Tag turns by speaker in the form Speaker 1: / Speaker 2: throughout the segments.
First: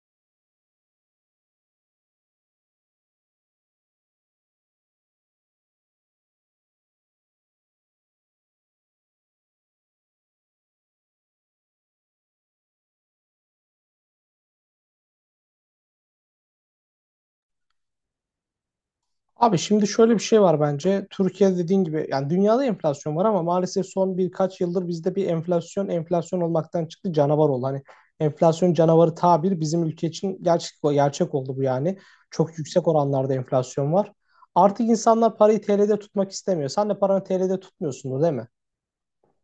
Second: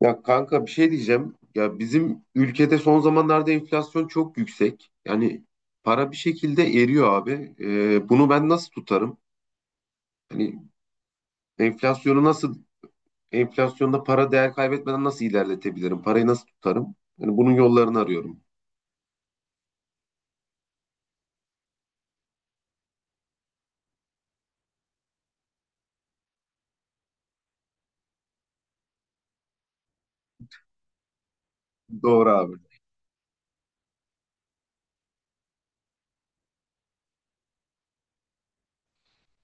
Speaker 1: Ya kanka bir şey diyeceğim. Ya bizim ülkede son zamanlarda enflasyon çok yüksek. Yani para bir şekilde eriyor abi. Bunu ben nasıl tutarım? Hani enflasyonu nasıl, enflasyonda para değer kaybetmeden nasıl ilerletebilirim? Parayı nasıl tutarım? Yani bunun yollarını arıyorum.
Speaker 2: Abi şimdi şöyle bir şey var bence. Türkiye dediğin gibi yani dünyada enflasyon var ama maalesef son birkaç yıldır bizde bir enflasyon enflasyon olmaktan çıktı canavar oldu. Hani enflasyon canavarı tabir bizim ülke için gerçek, gerçek oldu bu yani.
Speaker 1: Doğru abi.
Speaker 2: Çok yüksek oranlarda enflasyon var. Artık insanlar parayı TL'de tutmak istemiyor. Sen de paranı TL'de tutmuyorsundur değil mi?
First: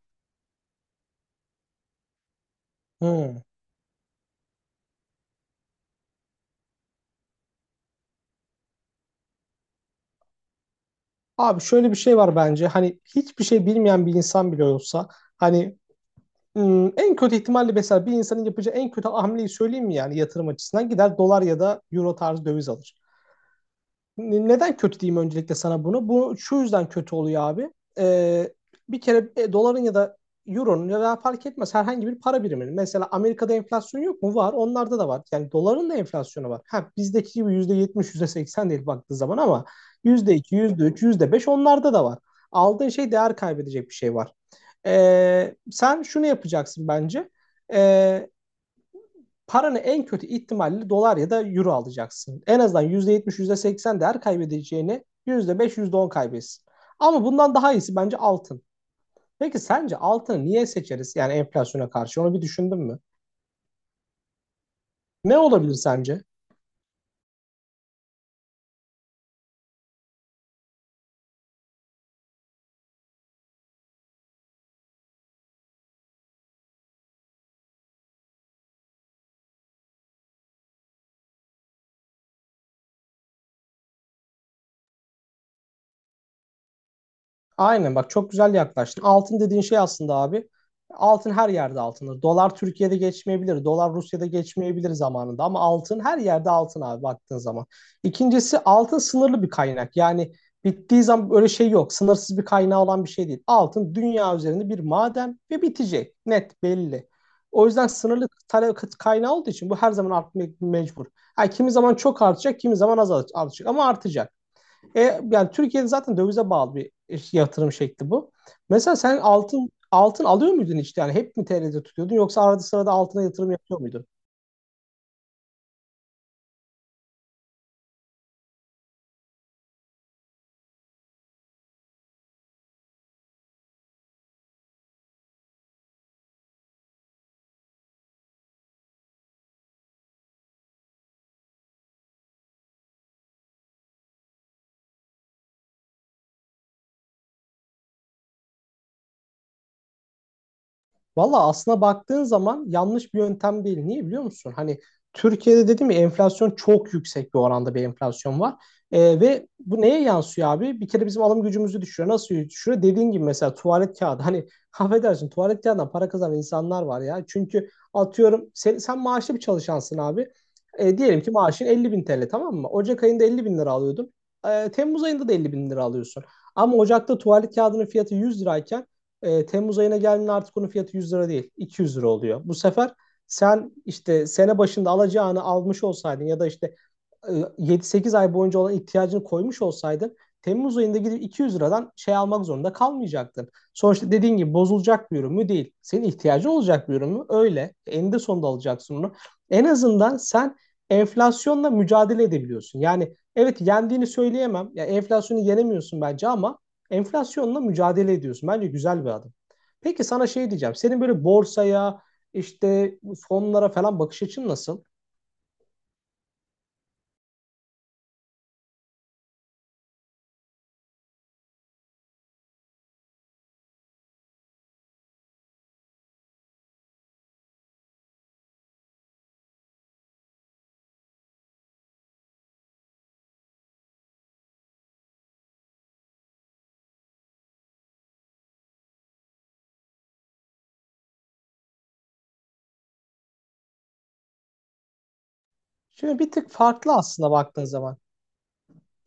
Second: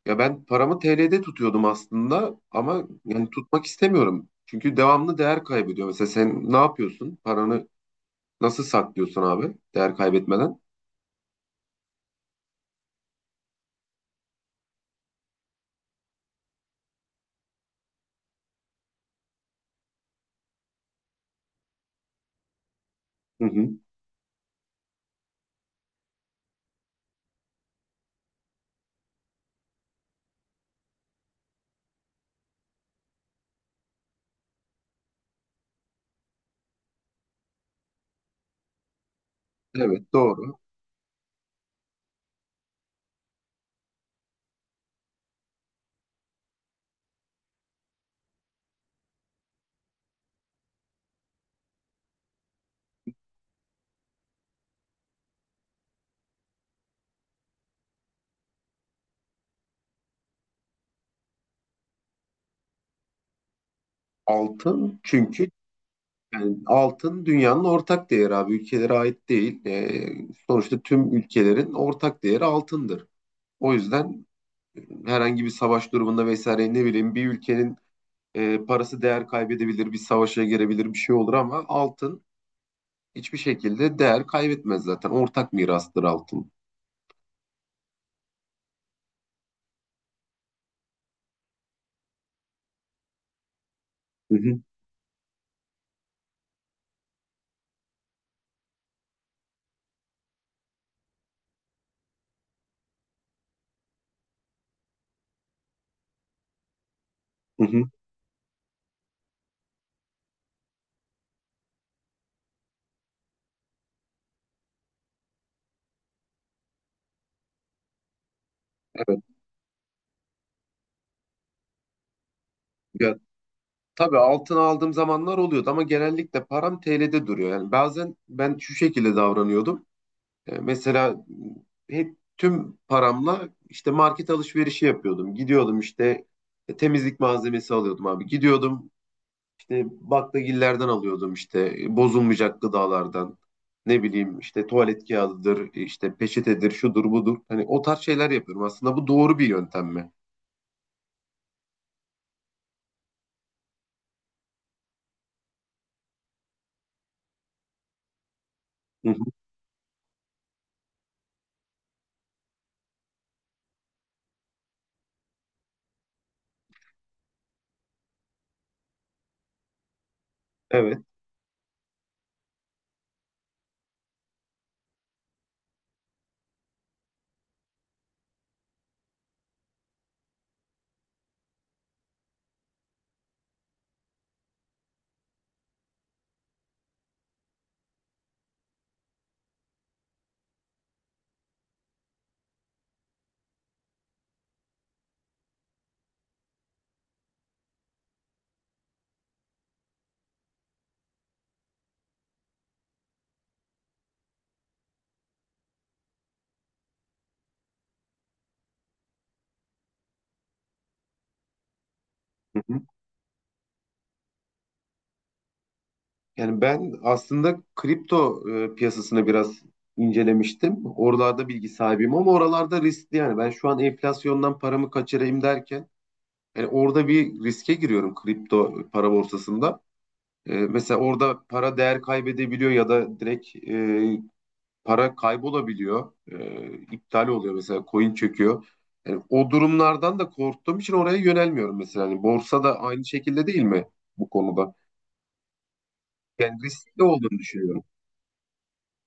Speaker 1: Ya ben paramı TL'de tutuyordum aslında ama yani
Speaker 2: Hmm.
Speaker 1: tutmak istemiyorum. Çünkü devamlı değer kaybediyor. Mesela sen ne yapıyorsun? Paranı nasıl saklıyorsun abi değer kaybetmeden?
Speaker 2: Abi şöyle bir şey var bence. Hani hiçbir şey bilmeyen bir insan bile olsa hani en kötü ihtimalle mesela bir insanın yapacağı en kötü hamleyi söyleyeyim mi yani yatırım açısından gider dolar ya da euro tarzı döviz alır.
Speaker 1: Hı hı.
Speaker 2: Neden kötü diyeyim öncelikle sana bunu? Bu şu yüzden kötü oluyor abi. Ee, bir kere doların ya da euronun ya da fark etmez herhangi bir para biriminin. Mesela Amerika'da enflasyon yok mu? Var. Onlarda da var. Yani doların da enflasyonu var. Ha, bizdeki gibi %70, %80 değil baktığı zaman ama yüzde
Speaker 1: Evet
Speaker 2: yüzde iki
Speaker 1: doğru.
Speaker 2: yüzde üç yüzde beş onlarda da var. Aldığın şey değer kaybedecek bir şey var. Sen şunu yapacaksın bence. Ee, paranı en kötü ihtimalle dolar ya da euro alacaksın. En azından yüzde yetmiş yüzde seksen değer kaybedeceğini %5, %10 kaybetsin. Ama bundan daha iyisi bence altın. Peki sence altını niye seçeriz? Yani enflasyona karşı onu bir düşündün mü?
Speaker 1: Altın
Speaker 2: Ne
Speaker 1: çünkü
Speaker 2: olabilir sence?
Speaker 1: yani altın dünyanın ortak değeri abi. Ülkelere ait değil. Sonuçta tüm ülkelerin ortak değeri altındır. O yüzden herhangi bir savaş durumunda vesaire ne bileyim bir ülkenin parası değer kaybedebilir, bir savaşa girebilir bir şey olur ama altın hiçbir şekilde değer kaybetmez zaten. Ortak mirastır altın.
Speaker 2: Aynen bak çok güzel yaklaştın. Altın dediğin şey aslında abi. Altın her yerde altındır. Dolar Türkiye'de geçmeyebilir. Dolar Rusya'da
Speaker 1: Hı hı,
Speaker 2: geçmeyebilir zamanında. Ama altın her yerde altın abi baktığın zaman. İkincisi altın sınırlı bir kaynak. Yani bittiği zaman böyle şey yok. Sınırsız bir kaynağı olan bir şey değil. Altın dünya üzerinde bir maden ve bitecek. Net belli.
Speaker 1: hı
Speaker 2: O yüzden
Speaker 1: hı.
Speaker 2: sınırlı talep kaynağı olduğu için bu her zaman artmak mecbur. Ha kimi zaman çok artacak, kimi zaman az artacak ama artacak. Yani Türkiye'de zaten dövize bağlı bir yatırım şekli bu. Mesela sen
Speaker 1: Evet.
Speaker 2: altın altın alıyor muydun hiç? Yani hep mi TL'de tutuyordun yoksa arada sırada
Speaker 1: Ya,
Speaker 2: altına yatırım yapıyor muydun?
Speaker 1: tabii altın aldığım zamanlar oluyordu ama genellikle param TL'de duruyor. Yani bazen ben şu şekilde davranıyordum. Mesela hep tüm paramla işte market alışverişi yapıyordum. Gidiyordum işte temizlik malzemesi alıyordum abi. Gidiyordum işte baklagillerden alıyordum işte bozulmayacak gıdalardan. Ne bileyim işte tuvalet kağıdıdır, işte peçetedir, şudur budur. Hani o tarz şeyler yapıyorum. Aslında bu doğru bir yöntem mi?
Speaker 2: Valla aslına baktığın zaman yanlış bir yöntem değil. Niye biliyor musun? Hani Türkiye'de dedim ya enflasyon çok yüksek bir oranda bir enflasyon var.
Speaker 1: Hı hı.
Speaker 2: Ve bu neye yansıyor abi? Bir kere bizim alım gücümüzü düşürüyor. Nasıl düşürüyor? Dediğin gibi mesela tuvalet kağıdı. Hani affedersin tuvalet kağıdından para kazanan insanlar var ya. Çünkü atıyorum sen maaşlı bir çalışansın abi.
Speaker 1: Evet.
Speaker 2: Diyelim ki maaşın 50 bin TL tamam mı? Ocak ayında 50 bin lira alıyordun. Temmuz ayında da 50 bin lira alıyorsun. Ama Ocak'ta tuvalet kağıdının fiyatı 100 lirayken Temmuz ayına geldiğinde artık onun fiyatı 100 lira değil, 200 lira oluyor. Bu sefer sen işte sene başında alacağını almış olsaydın ya da işte e, 7-8 ay boyunca olan ihtiyacını koymuş olsaydın Temmuz ayında gidip 200 liradan şey almak zorunda kalmayacaktın. Sonuçta dediğin gibi bozulacak bir ürün mü değil. Senin ihtiyacı olacak bir ürün mü? Öyle. Eninde sonunda alacaksın onu. En azından sen enflasyonla mücadele edebiliyorsun. Yani evet yendiğini söyleyemem. Ya enflasyonu yenemiyorsun bence ama enflasyonla mücadele ediyorsun. Bence güzel bir adım. Peki sana şey diyeceğim. Senin böyle borsaya, işte bu fonlara falan bakış açın nasıl?
Speaker 1: Yani ben aslında kripto piyasasını biraz incelemiştim. Oralarda bilgi sahibiyim ama oralarda riskli yani. Ben şu an enflasyondan paramı kaçırayım derken yani orada bir riske giriyorum kripto para borsasında. Mesela orada para değer kaybedebiliyor ya da direkt para kaybolabiliyor. İptal oluyor mesela coin çöküyor. Yani o durumlardan da korktuğum için oraya yönelmiyorum mesela. Yani borsa da aynı şekilde değil mi bu konuda?
Speaker 2: Şimdi bir tık
Speaker 1: Yani
Speaker 2: farklı
Speaker 1: riskli
Speaker 2: aslında
Speaker 1: olduğunu
Speaker 2: baktığın
Speaker 1: düşünüyorum.
Speaker 2: zaman.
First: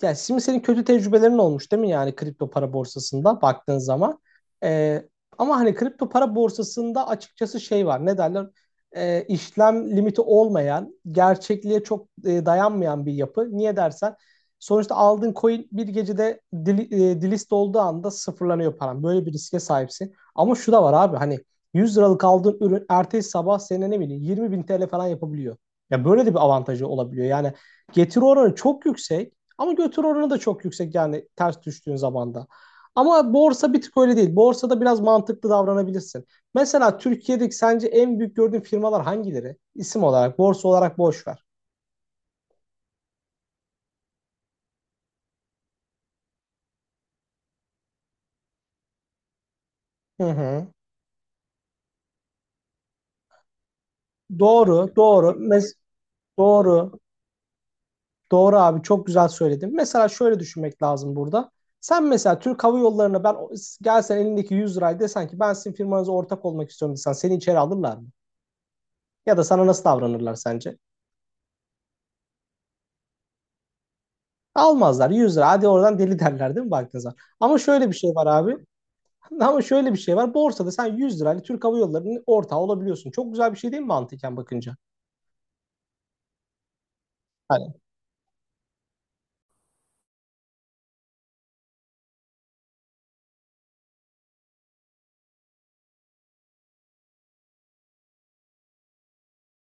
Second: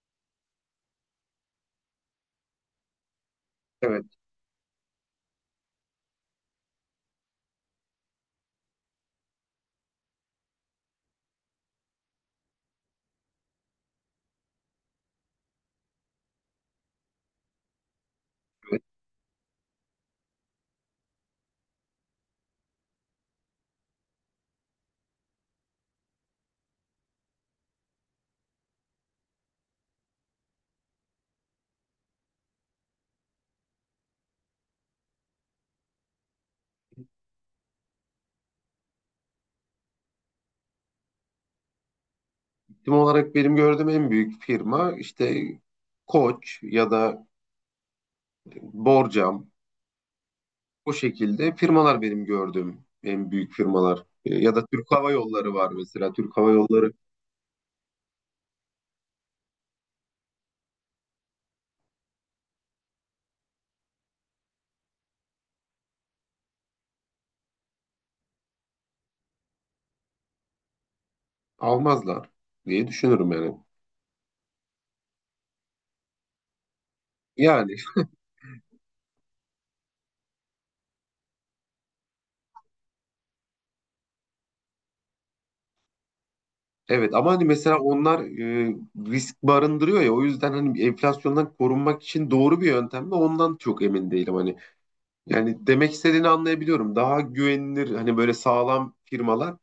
Speaker 2: Ya şimdi senin kötü tecrübelerin olmuş değil mi yani kripto para borsasında baktığın
Speaker 1: Evet, evet.
Speaker 2: zaman. Ee, ama hani kripto para borsasında açıkçası şey var ne derler işlem limiti olmayan gerçekliğe çok dayanmayan bir yapı. Niye dersen sonuçta aldığın coin bir gecede delist olduğu anda sıfırlanıyor paran. Böyle bir riske sahipsin. Ama şu da var abi hani 100 liralık aldığın ürün ertesi sabah senin ne bileyim 20 bin TL falan yapabiliyor. Ya böyle de bir avantajı olabiliyor. Yani getiri oranı çok yüksek. Ama götür oranı da çok yüksek yani ters düştüğün zaman da. Ama borsa bir tık öyle değil. Borsada biraz mantıklı davranabilirsin. Mesela Türkiye'deki sence en büyük gördüğün firmalar hangileri? İsim olarak, borsa olarak boş ver.
Speaker 1: Firma olarak benim gördüğüm en büyük firma işte Koç ya da Borcam.
Speaker 2: Hı hı.
Speaker 1: O şekilde firmalar benim gördüğüm en büyük firmalar. Ya da Türk
Speaker 2: Doğru,
Speaker 1: Hava
Speaker 2: doğru.
Speaker 1: Yolları var mesela. Türk Hava Yolları
Speaker 2: Doğru. Doğru abi çok güzel söyledin. Mesela şöyle düşünmek lazım burada. Sen mesela Türk Hava Yolları'na ben gelsen elindeki 100 lirayı desen ki ben sizin firmanıza ortak olmak istiyorum desen seni içeri alırlar mı? Ya da sana nasıl davranırlar sence?
Speaker 1: almazlar diye düşünürüm yani.
Speaker 2: Almazlar 100 lira. Hadi oradan deli derler değil mi Baltazar? Ama
Speaker 1: Yani
Speaker 2: şöyle bir şey var abi. Ama şöyle bir şey var. Borsada sen 100 lirayla Türk Hava Yolları'nın ortağı olabiliyorsun. Çok güzel bir şey değil mi mantıken bakınca?
Speaker 1: evet ama hani
Speaker 2: Hani
Speaker 1: mesela onlar risk barındırıyor ya o yüzden hani enflasyondan korunmak için doğru bir yöntem mi ondan çok emin değilim hani. Yani demek istediğini anlayabiliyorum. Daha güvenilir hani böyle sağlam firmalar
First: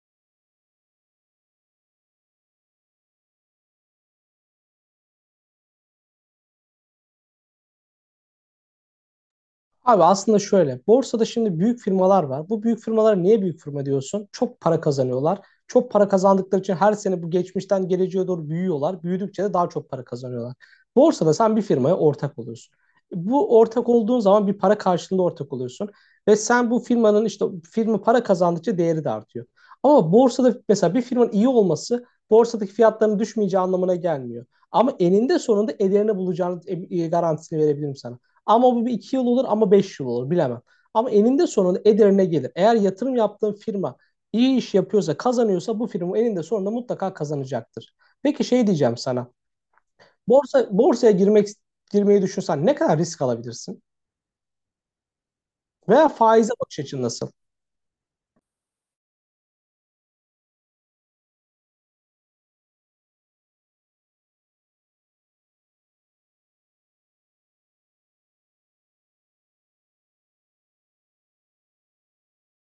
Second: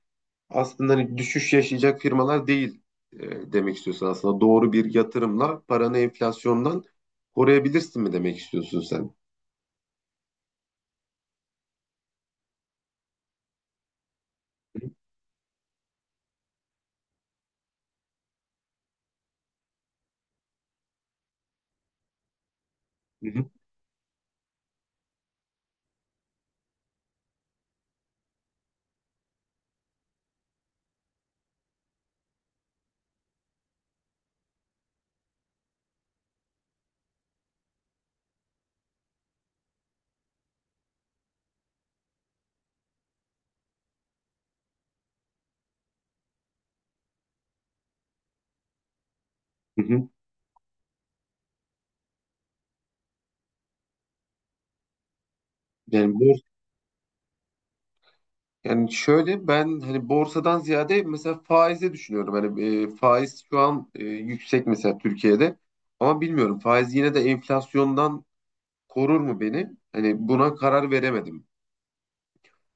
Speaker 1: aslında hani düşüş yaşayacak firmalar değil demek istiyorsun aslında. Doğru bir yatırımla paranı enflasyondan koruyabilirsin mi demek istiyorsun sen?
Speaker 2: Abi aslında şöyle, borsada şimdi büyük firmalar var. Bu büyük firmalara niye büyük firma diyorsun? Çok para kazanıyorlar. Çok para kazandıkları için her sene bu geçmişten geleceğe doğru büyüyorlar. Büyüdükçe de daha çok para kazanıyorlar. Borsada sen bir firmaya ortak oluyorsun.
Speaker 1: Hı hı,
Speaker 2: Bu ortak olduğun zaman bir para karşılığında ortak oluyorsun. Ve sen bu firmanın işte firma para kazandıkça değeri de artıyor. Ama borsada mesela bir firmanın iyi olması borsadaki fiyatların düşmeyeceği anlamına gelmiyor. Ama eninde sonunda ederini bulacağını garantisini verebilirim sana. Ama bu bir iki yıl olur ama beş yıl olur bilemem. Ama eninde sonunda ederine gelir. Eğer yatırım yaptığın firma iyi iş yapıyorsa, kazanıyorsa bu firma eninde sonunda mutlaka kazanacaktır. Peki şey diyeceğim sana.
Speaker 1: hı hı.
Speaker 2: Borsaya girmeyi düşünsen ne kadar risk alabilirsin? Veya
Speaker 1: Yani bors
Speaker 2: faize bakış açın nasıl?
Speaker 1: Yani şöyle ben hani borsadan ziyade mesela faize düşünüyorum. Hani faiz şu an yüksek mesela Türkiye'de. Ama bilmiyorum faiz yine de enflasyondan korur mu beni? Hani buna karar veremedim.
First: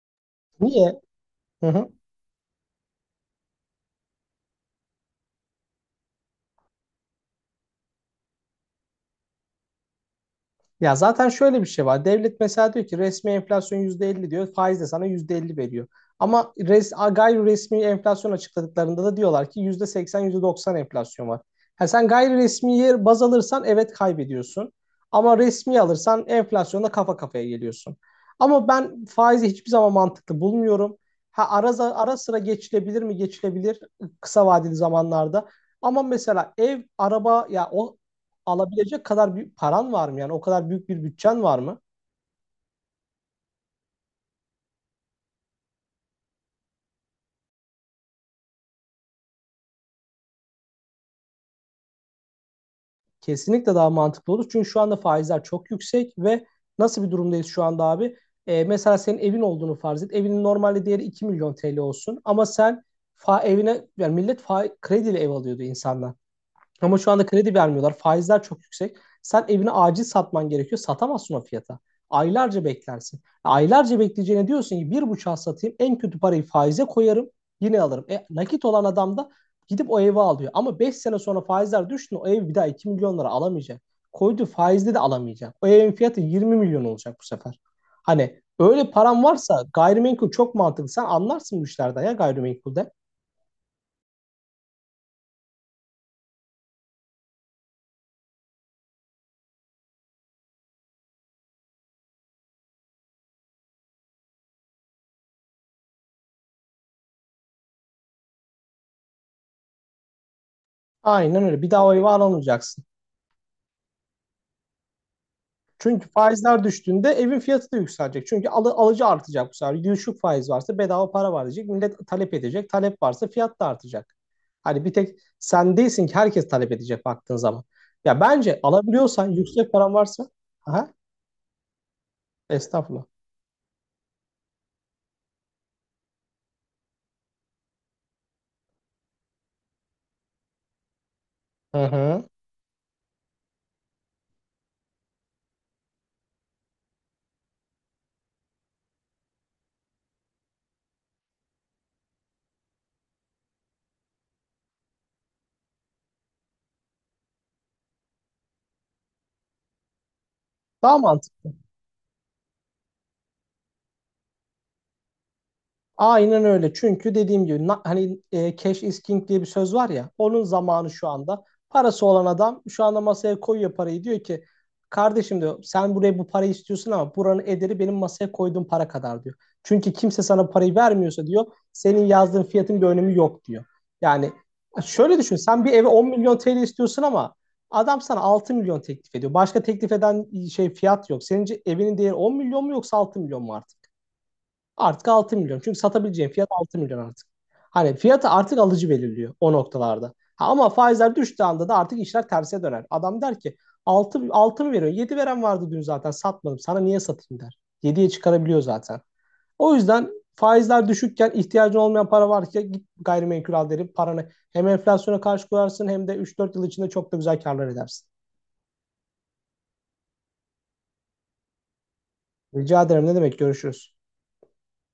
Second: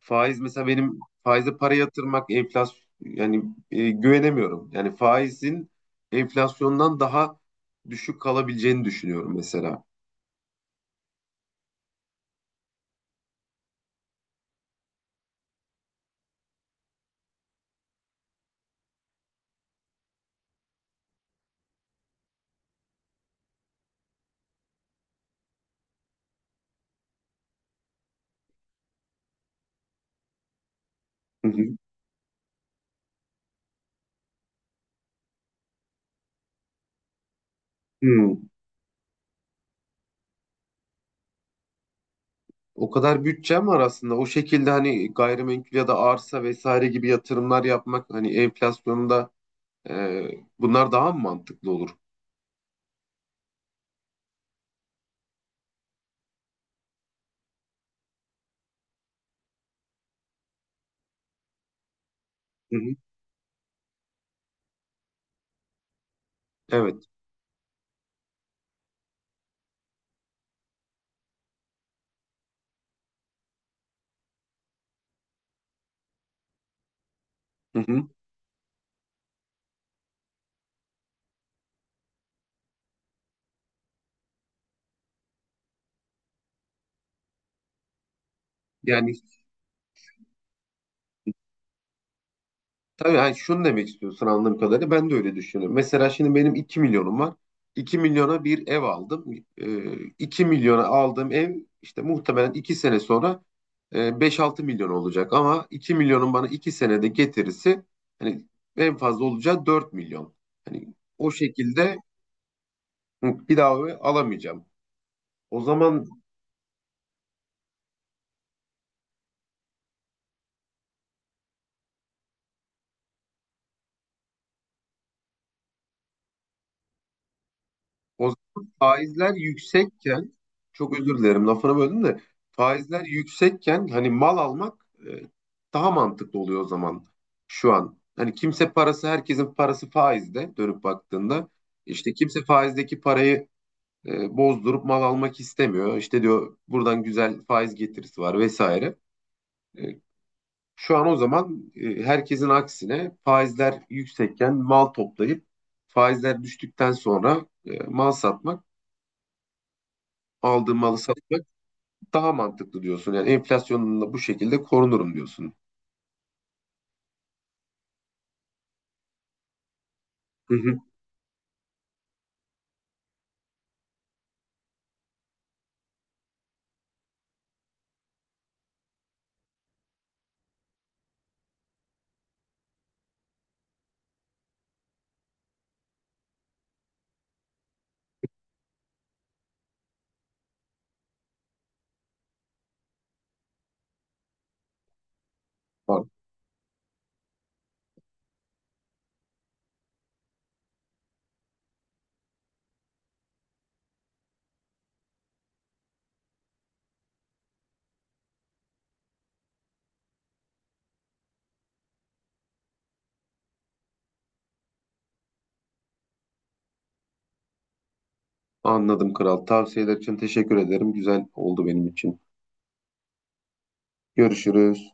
Speaker 1: Faiz mesela benim
Speaker 2: Niye?
Speaker 1: Faize
Speaker 2: Hı
Speaker 1: para
Speaker 2: hı.
Speaker 1: yatırmak enflasyon yani güvenemiyorum. Yani faizin enflasyondan daha düşük kalabileceğini düşünüyorum mesela.
Speaker 2: Ya zaten şöyle bir şey var. Devlet mesela diyor ki resmi enflasyon %50 diyor. Faiz de sana %50 veriyor. Ama gayri resmi enflasyon açıkladıklarında da diyorlar ki %80, %90 enflasyon var. Ha sen gayri resmiye baz alırsan evet kaybediyorsun. Ama resmi alırsan enflasyonla kafa kafaya geliyorsun. Ama ben faizi hiçbir zaman mantıklı bulmuyorum. Ha
Speaker 1: Hı hı.
Speaker 2: ara sıra geçilebilir mi? Geçilebilir kısa vadeli zamanlarda. Ama mesela ev, araba ya o
Speaker 1: Hmm.
Speaker 2: alabilecek kadar bir paran var mı? Yani o kadar büyük bir bütçen var mı?
Speaker 1: O kadar bütçem var aslında. O şekilde hani gayrimenkul ya da arsa vesaire gibi yatırımlar yapmak hani enflasyonda e, bunlar daha mı mantıklı olur?
Speaker 2: Kesinlikle daha mantıklı olur. Çünkü şu anda faizler çok yüksek ve nasıl bir durumdayız şu anda abi? Mesela senin evin olduğunu farz et. Evinin normalde değeri 2 milyon TL olsun ama
Speaker 1: Hı
Speaker 2: sen
Speaker 1: hı.
Speaker 2: evine yani millet krediyle ev alıyordu insanlar. Ama
Speaker 1: Evet.
Speaker 2: şu anda kredi vermiyorlar. Faizler çok yüksek. Sen evini acil satman gerekiyor. Satamazsın o fiyata. Aylarca beklersin. Aylarca bekleyeceğine diyorsun ki bir buçuğa satayım. En kötü parayı faize koyarım.
Speaker 1: Hı
Speaker 2: Yine alırım.
Speaker 1: hı.
Speaker 2: Nakit olan adam da gidip o evi alıyor. Ama 5 sene sonra faizler düştü. O ev bir daha 2 milyon lira alamayacak. Koyduğu faizle de alamayacak. O evin fiyatı 20 milyon olacak bu sefer. Hani öyle
Speaker 1: Yani
Speaker 2: param varsa gayrimenkul çok mantıklı. Sen anlarsın bu işlerden ya gayrimenkulde.
Speaker 1: Tabii hani şunu demek istiyorsun anladığım kadarıyla ben de öyle düşünüyorum. Mesela şimdi benim 2 milyonum var. 2 milyona bir ev aldım. 2 milyona aldığım ev işte muhtemelen 2 sene sonra 5-6 milyon olacak. Ama 2 milyonun bana 2 senede getirisi hani en fazla olacağı 4 milyon. Hani o
Speaker 2: Aynen öyle. Bir daha o
Speaker 1: şekilde
Speaker 2: evi alamayacaksın.
Speaker 1: hı, bir daha o evi alamayacağım. O zaman
Speaker 2: Çünkü faizler düştüğünde evin fiyatı da yükselecek. Çünkü alıcı artacak bu sefer. Düşük faiz varsa bedava para var diyecek. Millet talep edecek. Talep varsa fiyat da artacak. Hani bir tek sen değilsin ki herkes talep edecek baktığın zaman. Ya
Speaker 1: O
Speaker 2: bence
Speaker 1: zaman
Speaker 2: alabiliyorsan
Speaker 1: faizler
Speaker 2: yüksek paran varsa
Speaker 1: yüksekken
Speaker 2: aha,
Speaker 1: çok özür dilerim lafını böldüm de faizler
Speaker 2: estağfurullah.
Speaker 1: yüksekken hani mal almak daha mantıklı oluyor o zaman şu an. Hani kimse parası herkesin parası faizde dönüp baktığında
Speaker 2: Hı
Speaker 1: işte
Speaker 2: hı.
Speaker 1: kimse faizdeki parayı bozdurup mal almak istemiyor. İşte diyor buradan güzel faiz getirisi var vesaire. E, Şu an o zaman herkesin aksine faizler yüksekken mal toplayıp faizler düştükten sonra mal satmak aldığım malı
Speaker 2: Daha
Speaker 1: satmak
Speaker 2: mantıklı.
Speaker 1: daha mantıklı diyorsun. Yani enflasyonla bu şekilde korunurum diyorsun.
Speaker 2: Aynen öyle. Çünkü dediğim gibi hani cash is king diye bir söz var ya. Onun
Speaker 1: Hı hı.
Speaker 2: zamanı şu anda. Parası olan adam şu anda masaya koyuyor parayı. Diyor ki kardeşim diyor sen buraya bu parayı istiyorsun ama buranın ederi benim masaya koyduğum para kadar diyor. Çünkü kimse sana parayı vermiyorsa diyor senin yazdığın fiyatın bir önemi yok diyor. Yani şöyle düşün sen bir eve 10 milyon TL istiyorsun ama adam sana 6 milyon teklif ediyor. Başka teklif eden şey fiyat yok. Senin evinin değeri 10 milyon mu yoksa 6 milyon mu artık? Artık 6 milyon. Çünkü
Speaker 1: An-
Speaker 2: satabileceğin fiyat 6 milyon artık. Hani fiyatı artık alıcı belirliyor o noktalarda. Ha, ama faizler düştüğü anda da artık işler terse döner. Adam der ki 6 6 mı veriyorsun? 7 veren vardı dün zaten satmadım. Sana niye satayım der. Yediye çıkarabiliyor zaten. O yüzden faizler düşükken ihtiyacın olmayan para var git gayrimenkul al derim. Paranı hem enflasyona karşı koyarsın hem de üç dört yıl içinde çok da güzel karlar edersin.
Speaker 1: Anladım kral. Tavsiyeler için teşekkür ederim. Güzel oldu benim için.
Speaker 2: Rica ederim ne demek görüşürüz.
Speaker 1: Görüşürüz.